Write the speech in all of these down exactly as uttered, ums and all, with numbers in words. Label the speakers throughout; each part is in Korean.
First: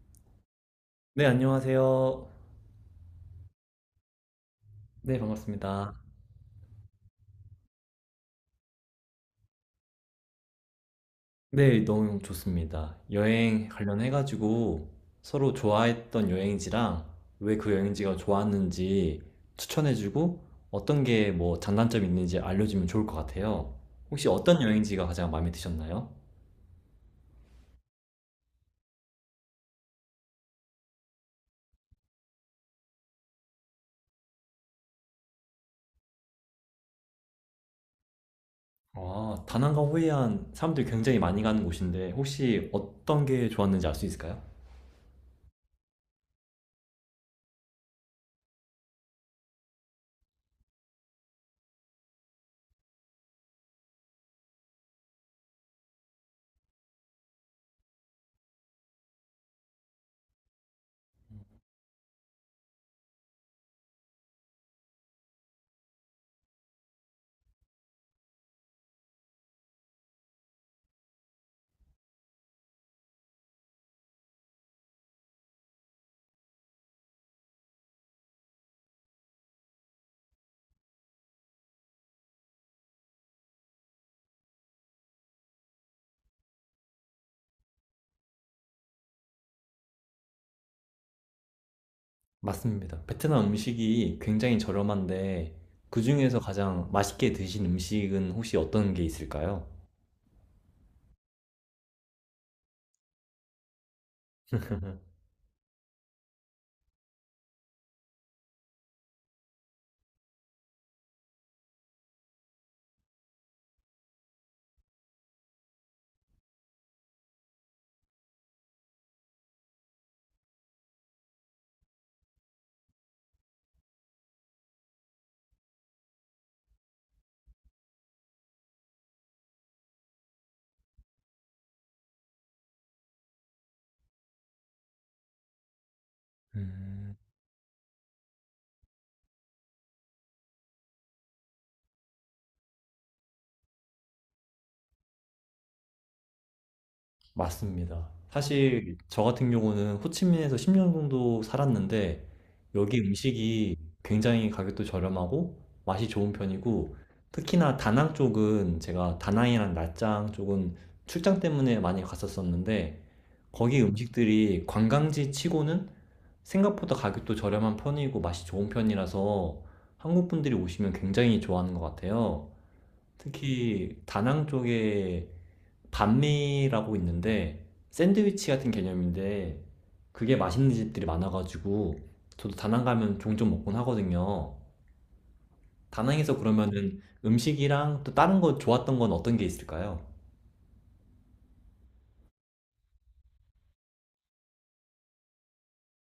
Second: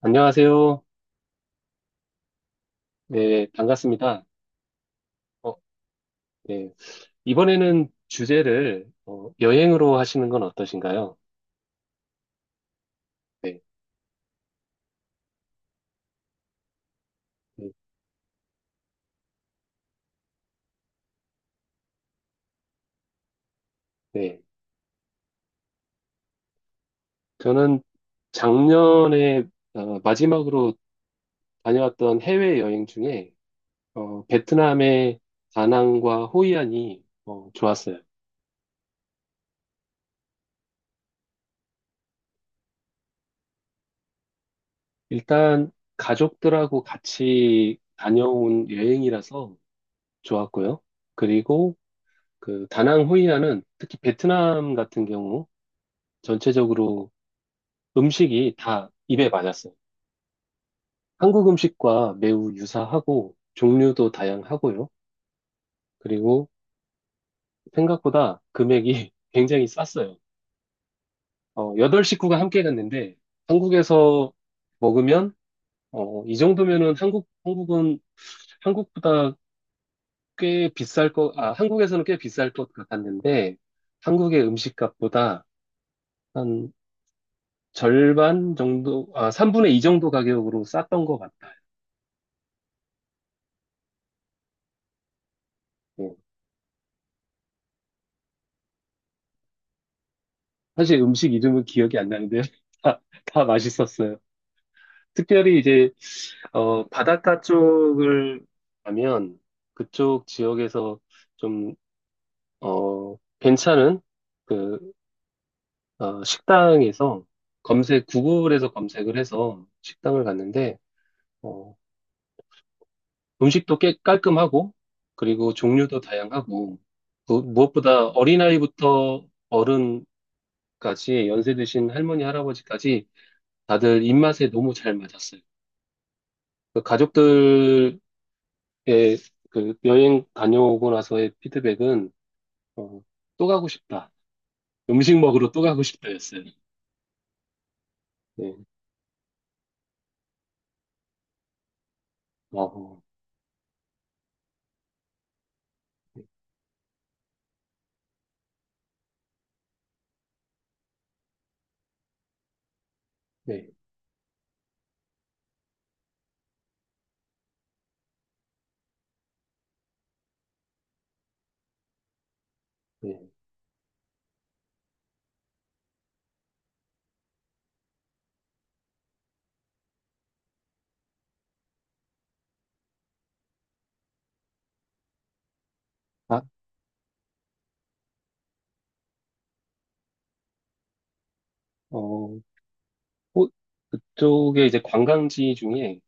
Speaker 1: 안녕하세요.
Speaker 2: 네, 안녕하세요.
Speaker 1: 네, 반갑습니다.
Speaker 2: 네,
Speaker 1: 어,
Speaker 2: 반갑습니다.
Speaker 1: 네. 이번에는 주제를 어, 여행으로 하시는 건 어떠신가요?
Speaker 2: 네, 너무 좋습니다.
Speaker 1: 네,
Speaker 2: 여행 관련해가지고 서로 좋아했던 여행지랑 왜
Speaker 1: 네.
Speaker 2: 그 여행지가 좋았는지 추천해주고 어떤 게 뭐 장단점이 있는지 알려주면 좋을 것 같아요. 혹시
Speaker 1: 네.
Speaker 2: 어떤 여행지가 가장 마음에 드셨나요?
Speaker 1: 저는 작년에 어, 마지막으로 다녀왔던 해외여행 중에 어, 베트남의 다낭과 호이안이 어, 좋았어요.
Speaker 2: 아, 다낭과 호이안 사람들이 굉장히 많이 가는 곳인데 혹시 어떤 게 좋았는지 알 수 있을까요?
Speaker 1: 일단 가족들하고 같이 다녀온 여행이라서 좋았고요. 그리고 그 다낭 호이안은 특히 베트남 같은 경우 전체적으로 음식이 다 입에 맞았어요. 한국 음식과 매우 유사하고 종류도 다양하고요. 그리고 생각보다 금액이 굉장히 쌌어요. 어, 여덟 식구가 함께 갔는데 한국에서 먹으면 어, 이 정도면은 한국, 한국은 한국보다 꽤 비쌀 것, 아, 한국에서는 꽤 비쌀 것 같았는데 한국의 음식값보다 한 절반 정도, 아, 삼분의 이 정도 가격으로 쌌던 것 같아요.
Speaker 2: 맞습니다. 베트남 음식이 굉장히 저렴한데
Speaker 1: 예.
Speaker 2: 그중에서 가장 맛있게 드신 음식은 혹시 어떤 게 있을까요?
Speaker 1: 사실 음식 이름은 기억이 안 나는데 다, 다 맛있었어요. 특별히 이제 어, 바닷가 쪽을 가면 그쪽 지역에서 좀 어, 괜찮은 그 어, 식당에서 검색 구글에서 검색을 해서 식당을 갔는데 어, 음식도 꽤 깔끔하고 그리고 종류도 다양하고 무- 무엇보다 어린아이부터 어른까지 연세 드신 할머니 할아버지까지 다들 입맛에 너무 잘 맞았어요. 그 가족들의 그 여행 다녀오고 나서의 피드백은 어, 또 가고 싶다. 음식 먹으러 또 가고 싶다였어요.
Speaker 2: 맞습니다.
Speaker 1: 네.
Speaker 2: 사실 저 같은 경우는 호치민에서 십 년 정도 살았는데
Speaker 1: 어,
Speaker 2: 여기
Speaker 1: 어.
Speaker 2: 음식이 굉장히 가격도 저렴하고 맛이 좋은 편이고, 특히나 다낭 쪽은, 제가 다낭이랑 나짱 쪽은 출장 때문에 많이 갔었었는데
Speaker 1: 네.
Speaker 2: 거기 음식들이 관광지 치고는 생각보다 가격도 저렴한 편이고 맛이 좋은 편이라서 한국 분들이 오시면 굉장히 좋아하는 것 같아요.
Speaker 1: 네.
Speaker 2: 특히 다낭 쪽에 반미라고 있는데, 샌드위치 같은 개념인데 그게 맛있는 집들이 많아가지고 저도 다낭 가면 종종 먹곤 하거든요. 다낭에서
Speaker 1: 아,
Speaker 2: 그러면은 음식이랑 또 다른 거 좋았던 건 어떤 게 있을까요?
Speaker 1: 어, 호- 그쪽에 이제 관광지 중에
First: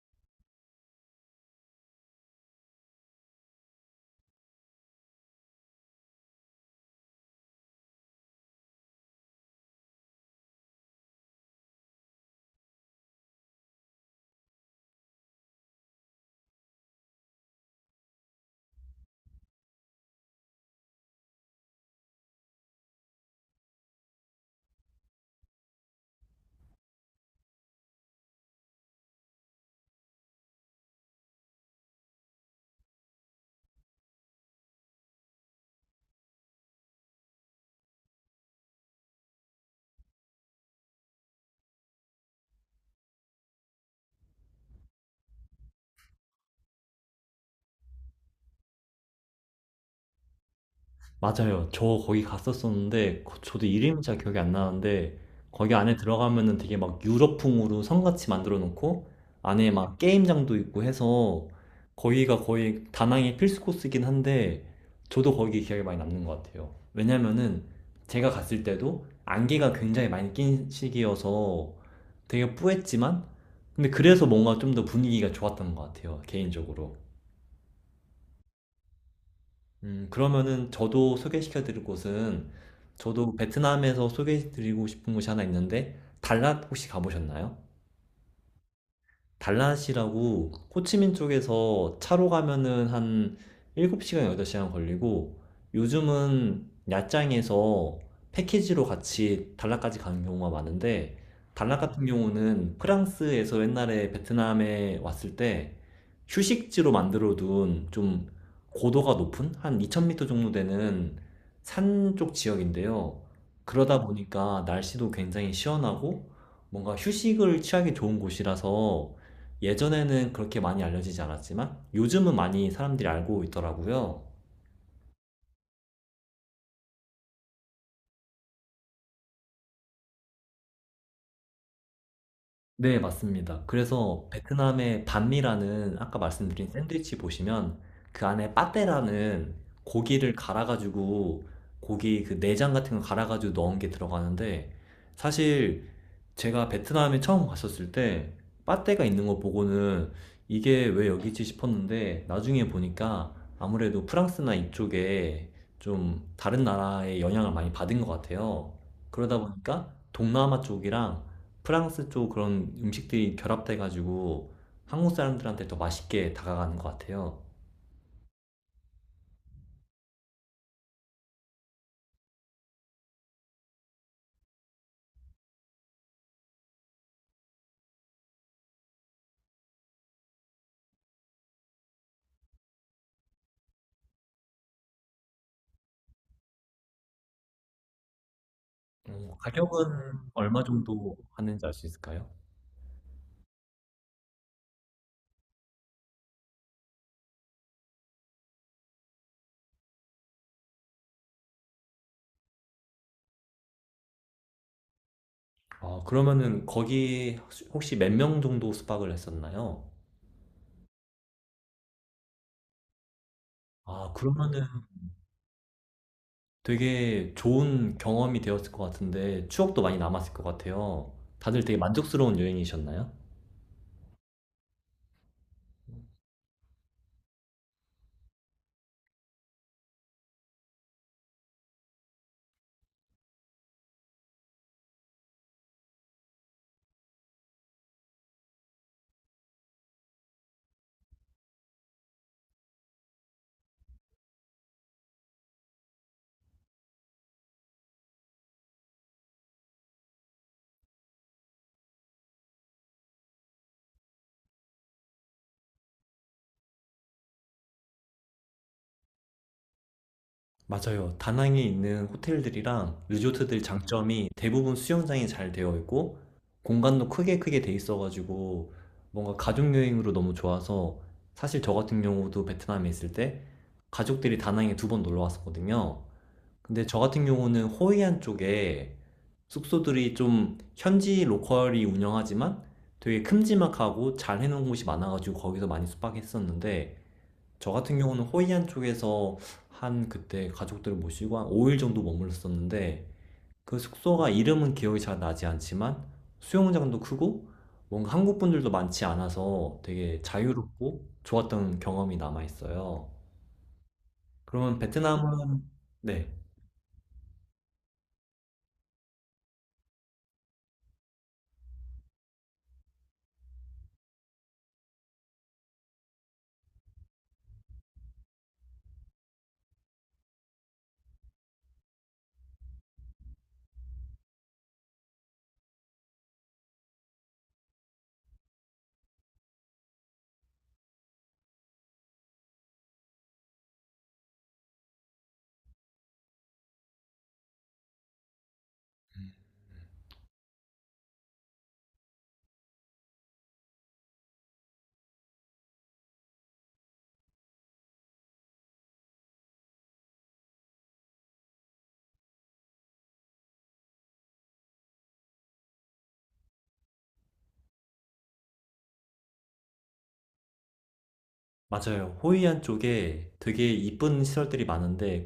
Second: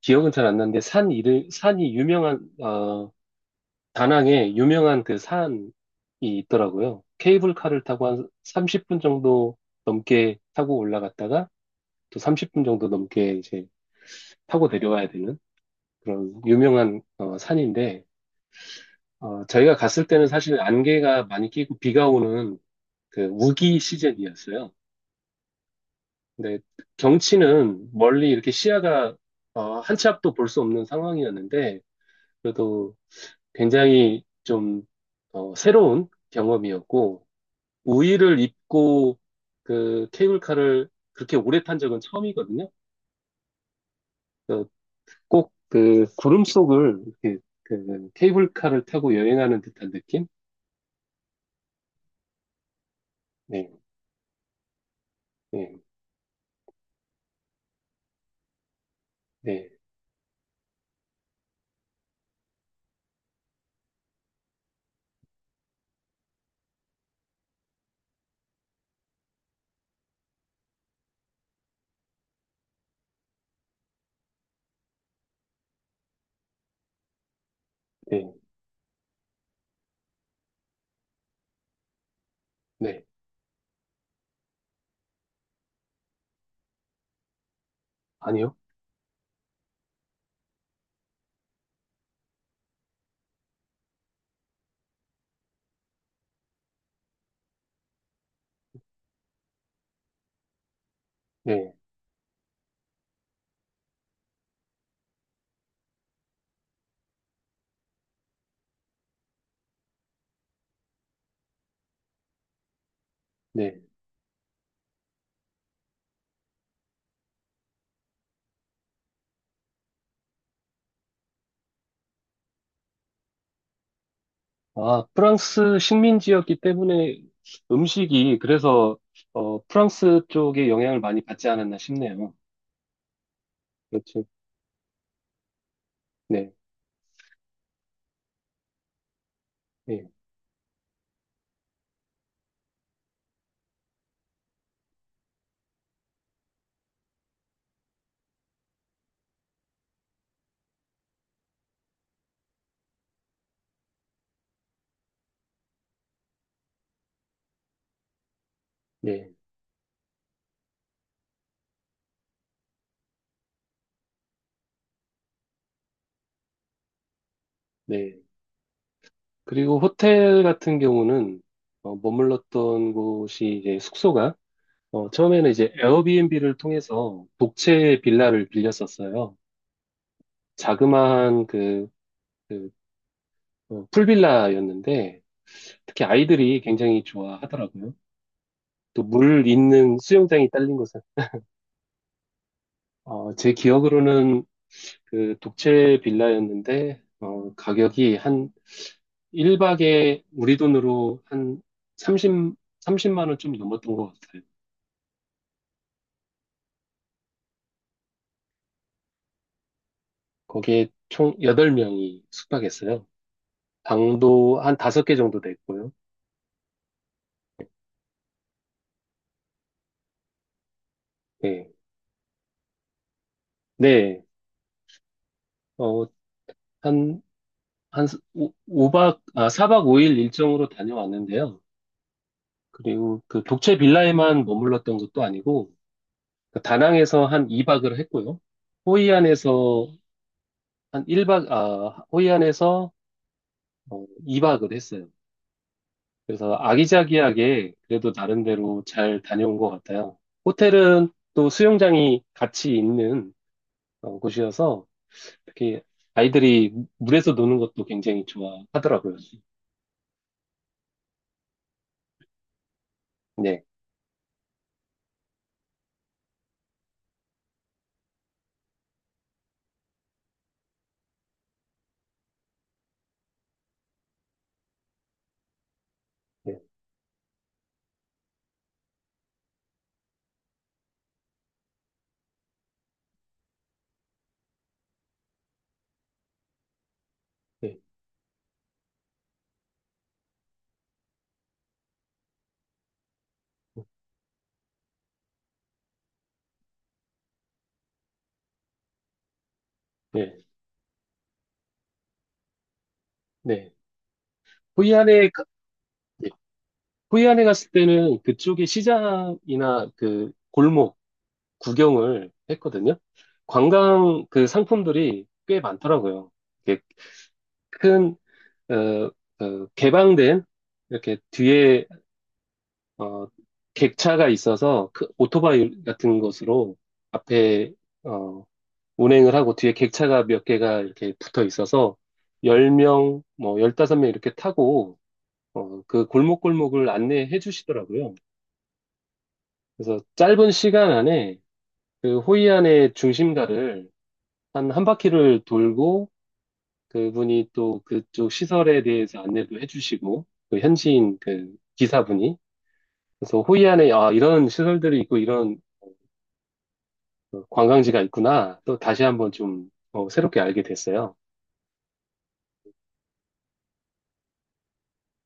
Speaker 1: 기억은 잘 안 나는데 산 이름 산이 유명한 어, 다낭에 유명한 그 산이 있더라고요. 케이블카를 타고 한 삼십 분 정도 넘게 타고 올라갔다가 또 삼십 분 정도 넘게 이제 타고 내려와야 되는 그런 유명한 어, 산인데 어, 저희가 갔을 때는 사실 안개가 많이 끼고 비가 오는 그 우기 시즌이었어요. 근데 경치는 멀리 이렇게 시야가 어, 한 치 앞도 볼 수 없는 상황이었는데 그래도 굉장히 좀 어, 새로운 경험이었고 우의를 입고 그 케이블카를 그렇게 오래 탄 적은 처음이거든요. 꼭 그 구름 속을 이렇게 그 케이블카를 타고 여행하는 듯한 느낌?
Speaker 2: 맞아요. 저 거기 갔었었는데 거- 저도
Speaker 1: 네.
Speaker 2: 이름이 잘 기억이 안 나는데, 거기
Speaker 1: 네.
Speaker 2: 안에 들어가면은 되게 막 유럽풍으로 성같이 만들어 놓고
Speaker 1: 네,
Speaker 2: 안에 막 게임장도 있고 해서 거기가 거의 다낭의 필수 코스긴 한데, 저도 거기 기억이 많이 남는 것 같아요. 왜냐면은 제가 갔을 때도 안개가 굉장히 많이 낀 시기여서 되게 뿌했지만, 근데 그래서 뭔가 좀 더 분위기가 좋았던 것 같아요, 개인적으로.
Speaker 1: 네,
Speaker 2: 음, 그러면은 저도 소개시켜 드릴 곳은,
Speaker 1: 네.
Speaker 2: 저도 베트남에서 소개해 드리고 싶은 곳이 하나 있는데 달랏 혹시 가보셨나요?
Speaker 1: 아니요?
Speaker 2: 달랏이라고 호치민 쪽에서 차로 가면은 한 일곱 시간, 여덟 시간 걸리고, 요즘은 야짱에서 패키지로 같이 달랏까지 가는 경우가 많은데,
Speaker 1: 네,
Speaker 2: 달랏 같은 경우는 프랑스에서 옛날에 베트남에 왔을 때 휴식지로 만들어 둔, 좀 고도가 높은 한 이천 미터 정도 되는 산 쪽 지역인데요.
Speaker 1: 네.
Speaker 2: 그러다 보니까 날씨도 굉장히 시원하고 뭔가 휴식을 취하기 좋은 곳이라서, 예전에는 그렇게 많이 알려지지 않았지만 요즘은 많이 사람들이 알고 있더라고요.
Speaker 1: 아, 프랑스 식민지였기 때문에 음식이 그래서 어, 프랑스 쪽에 영향을 많이 받지 않았나 싶네요.
Speaker 2: 네, 맞습니다.
Speaker 1: 그렇죠.
Speaker 2: 그래서 베트남의 반미라는, 아까
Speaker 1: 네,
Speaker 2: 말씀드린 샌드위치 보시면 그 안에 빠떼라는
Speaker 1: 네,
Speaker 2: 고기를 갈아가지고, 고기 그 내장 같은 거 갈아가지고 넣은 게 들어가는데, 사실 제가 베트남에 처음 갔었을 때 빠떼가 있는 거 보고는 이게 왜 여기지 싶었는데, 나중에 보니까 아무래도 프랑스나 이쪽에 좀 다른 나라의 영향을 많이 받은 것 같아요.
Speaker 1: 네,
Speaker 2: 그러다 보니까 동남아 쪽이랑 프랑스 쪽 그런 음식들이 결합돼가지고 한국 사람들한테 더 맛있게 다가가는 것 같아요.
Speaker 1: 네. 그리고 호텔 같은 경우는 어, 머물렀던 곳이 이제 숙소가 어, 처음에는 이제 에어비앤비를 통해서 독채 빌라를 빌렸었어요. 자그마한 그, 그 어, 풀빌라였는데 특히 아이들이 굉장히 좋아하더라고요. 또
Speaker 2: 어,
Speaker 1: 물
Speaker 2: 가격은
Speaker 1: 있는 수영장이
Speaker 2: 얼마
Speaker 1: 딸린 곳은
Speaker 2: 정도 하는지 알 수 있을까요?
Speaker 1: 어, 제 기억으로는 그 독채 빌라였는데 어, 가격이 한 일 박에 우리 돈으로 한 삼십 삼십만 원 좀 넘었던 것 같아요.
Speaker 2: 아, 그러면은 거기 혹시 몇 명 정도 숙박을 했었나요?
Speaker 1: 거기에 총 여덟 명이 숙박했어요.
Speaker 2: 아,
Speaker 1: 방도
Speaker 2: 그러면은
Speaker 1: 한 다섯 개 정도 됐고요.
Speaker 2: 되게 좋은 경험이 되었을 것 같은데 추억도 많이 남았을 것 같아요. 다들
Speaker 1: 네.
Speaker 2: 되게 만족스러운 여행이셨나요?
Speaker 1: 네. 어, 한, 한 오 박 아, 사 박 오 일 일정으로 다녀왔는데요. 그리고 그 독채 빌라에만 머물렀던 것도 아니고 그 다낭에서 한 이 박을 했고요. 호이안에서 한 일 박, 아, 호이안에서 어, 이 박을 했어요. 그래서 아기자기하게 그래도 나름대로 잘 다녀온 것 같아요. 호텔은 또 수영장이 같이 있는 어, 곳이어서 특히 아이들이 물에서 노는 것도 굉장히 좋아하더라고요.
Speaker 2: 맞아요. 다낭에 있는 호텔들이랑 리조트들
Speaker 1: 네,
Speaker 2: 장점이 대부분 수영장이 잘 되어 있고, 공간도 크게 크게 돼 있어가지고 뭔가 가족 여행으로 너무 좋아서, 사실 저 같은 경우도 베트남에 있을 때 가족들이 다낭에 두 번 놀러 왔었거든요.
Speaker 1: 네,
Speaker 2: 근데 저 같은 경우는 호이안 쪽에 숙소들이, 좀 현지 로컬이 운영하지만 되게 큼지막하고 잘 해놓은 곳이 많아가지고 거기서 많이 숙박했었는데, 저
Speaker 1: 네,
Speaker 2: 같은 경우는 호이안 쪽에서 한 그때 가족들을 모시고 한 오 일 정도 머물렀었는데, 그 숙소가 이름은 기억이 잘 나지 않지만 수영장도 크고 뭔가 한국 분들도 많지 않아서 되게
Speaker 1: 네,
Speaker 2: 자유롭고 좋았던 경험이 남아있어요.
Speaker 1: 네.
Speaker 2: 그러면
Speaker 1: 호이안에, 가-
Speaker 2: 베트남은.
Speaker 1: 네.
Speaker 2: 네.
Speaker 1: 호이안에 갔을 때는 그쪽에 시장이나 그 골목, 구경을 했거든요. 관광 그 상품들이 꽤 많더라고요. 이렇게 큰, 어, 그 개방된 이렇게 뒤에 어, 객차가 있어서 그 오토바이 같은 것으로 앞에 어, 운행을 하고 뒤에 객차가 몇 개가 이렇게 붙어 있어서 열 명, 뭐 열다섯 명 이렇게 타고 어, 그 골목골목을 안내해 주시더라고요. 그래서 짧은 시간 안에 그 호이안의 중심가를 한 한 바퀴를 돌고 그분이 또 그쪽 시설에 대해서 안내도 해주시고 그 현지인 그 기사분이 그래서 호이안에 아 이런 시설들이 있고 이런 어, 관광지가 있구나 또 다시 한번 좀 어, 새롭게 알게 됐어요.
Speaker 2: 맞아요. 호이안 쪽에 되게 이쁜 시설들이 많은데,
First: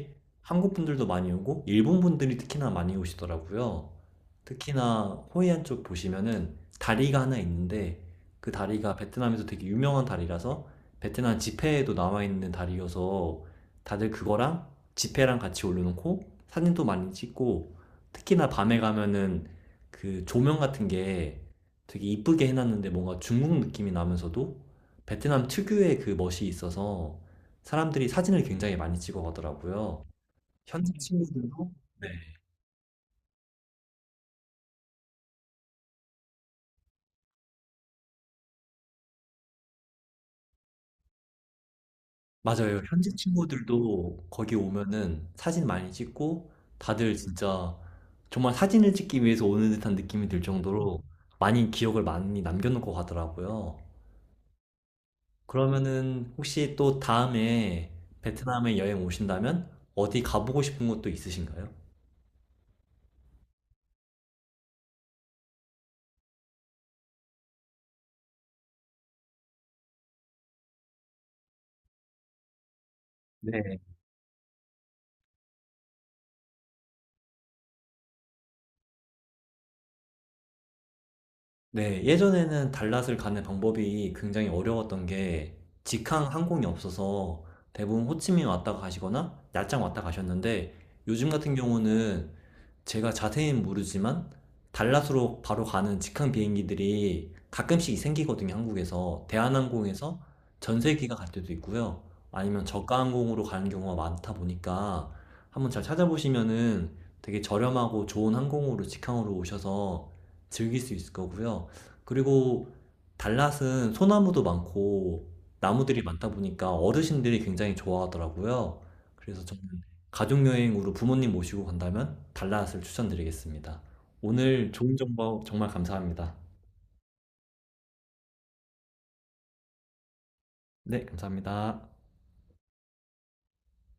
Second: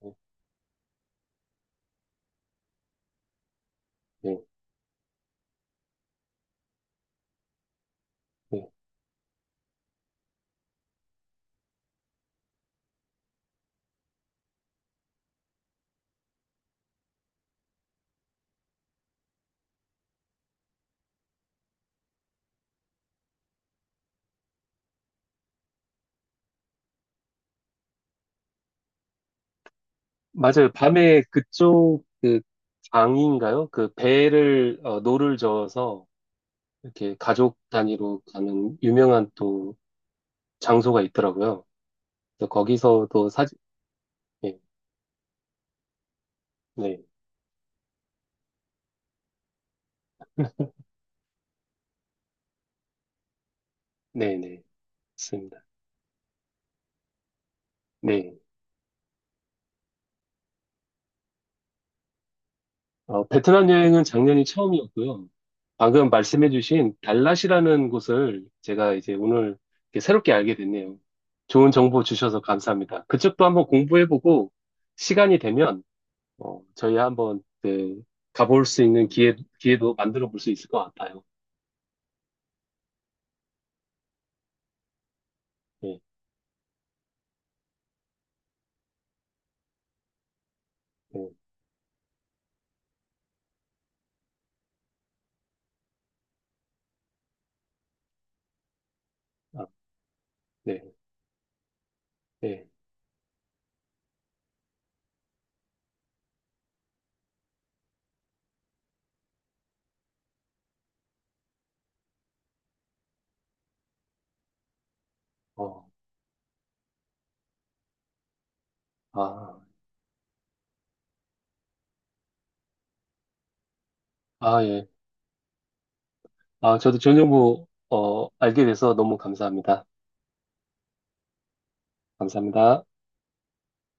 Speaker 1: 네,
Speaker 2: 한국 분들도 많이 오고 일본 분들이 특히나 많이 오시더라고요.
Speaker 1: 네.
Speaker 2: 특히나 호이안 쪽 보시면은 다리가 하나 있는데, 그
Speaker 1: 네.
Speaker 2: 다리가 베트남에서 되게 유명한 다리라서, 베트남 지폐에도 나와 있는 다리여서 다들 그거랑 지폐랑 같이 올려놓고 사진도 많이 찍고, 특히나 밤에 가면은 그 조명 같은 게 되게 이쁘게 해놨는데, 뭔가 중국 느낌이 나면서도 베트남 특유의 그 멋이 있어서 사람들이 사진을 굉장히 많이 찍어 가더라고요.
Speaker 1: 맞아요.
Speaker 2: 현지
Speaker 1: 밤에
Speaker 2: 친구들도.
Speaker 1: 그쪽
Speaker 2: 네.
Speaker 1: 그 강인가요? 그 배를 어, 노를 저어서 이렇게 가족 단위로 가는 유명한 또 장소가 있더라고요. 그래서
Speaker 2: 맞아요. 현지
Speaker 1: 거기서도 사진
Speaker 2: 친구들도 거기
Speaker 1: 네,
Speaker 2: 오면은 사진 많이 찍고,
Speaker 1: 네,
Speaker 2: 다들 진짜 정말 사진을 찍기 위해서 오는 듯한 느낌이 들 정도로 많이 기억을 많이 남겨 놓고 가더라고요.
Speaker 1: 네, 네, 있습니다.
Speaker 2: 그러면은 혹시 또 다음에
Speaker 1: 네.
Speaker 2: 베트남에 여행 오신다면 어디 가보고 싶은 곳도 있으신가요?
Speaker 1: 어, 베트남 여행은 작년이 처음이었고요. 방금 말씀해주신 달랏이라는 곳을 제가 이제 오늘 이렇게 새롭게 알게 됐네요. 좋은 정보 주셔서 감사합니다. 그쪽도 한번
Speaker 2: 네.
Speaker 1: 공부해보고 시간이 되면 어, 저희 한번 그 가볼 수 있는 기회, 기회도 만들어 볼 수 있을 것 같아요.
Speaker 2: 네, 예전에는 달랏을 가는 방법이 굉장히 어려웠던 게
Speaker 1: 예,
Speaker 2: 직항 항공이 없어서 대부분 호치민 왔다 가시거나 야짱 왔다 가셨는데,
Speaker 1: 예,
Speaker 2: 요즘 같은 경우는 제가 자세히는 모르지만 달랏으로 바로 가는 직항 비행기들이 가끔씩 생기거든요, 한국에서.
Speaker 1: 아,
Speaker 2: 대한항공에서
Speaker 1: 네,
Speaker 2: 전세기가 갈 때도 있고요. 아니면
Speaker 1: 예,
Speaker 2: 저가 항공으로 가는 경우가 많다 보니까 한번 잘 찾아보시면은 되게 저렴하고 좋은 항공으로 직항으로 오셔서 즐길 수 있을 거고요. 그리고 달랏은 소나무도 많고
Speaker 1: 어,
Speaker 2: 나무들이 많다 보니까 어르신들이 굉장히 좋아하더라고요. 그래서
Speaker 1: 아,
Speaker 2: 저는 가족여행으로 부모님 모시고 간다면 달랏을 추천드리겠습니다.
Speaker 1: 아,
Speaker 2: 오늘
Speaker 1: 예.
Speaker 2: 좋은 정보 정말 감사합니다.
Speaker 1: 아, 저도 좋은 정보 어, 알게 돼서 너무 감사합니다.
Speaker 2: 네, 감사합니다.
Speaker 1: 감사합니다.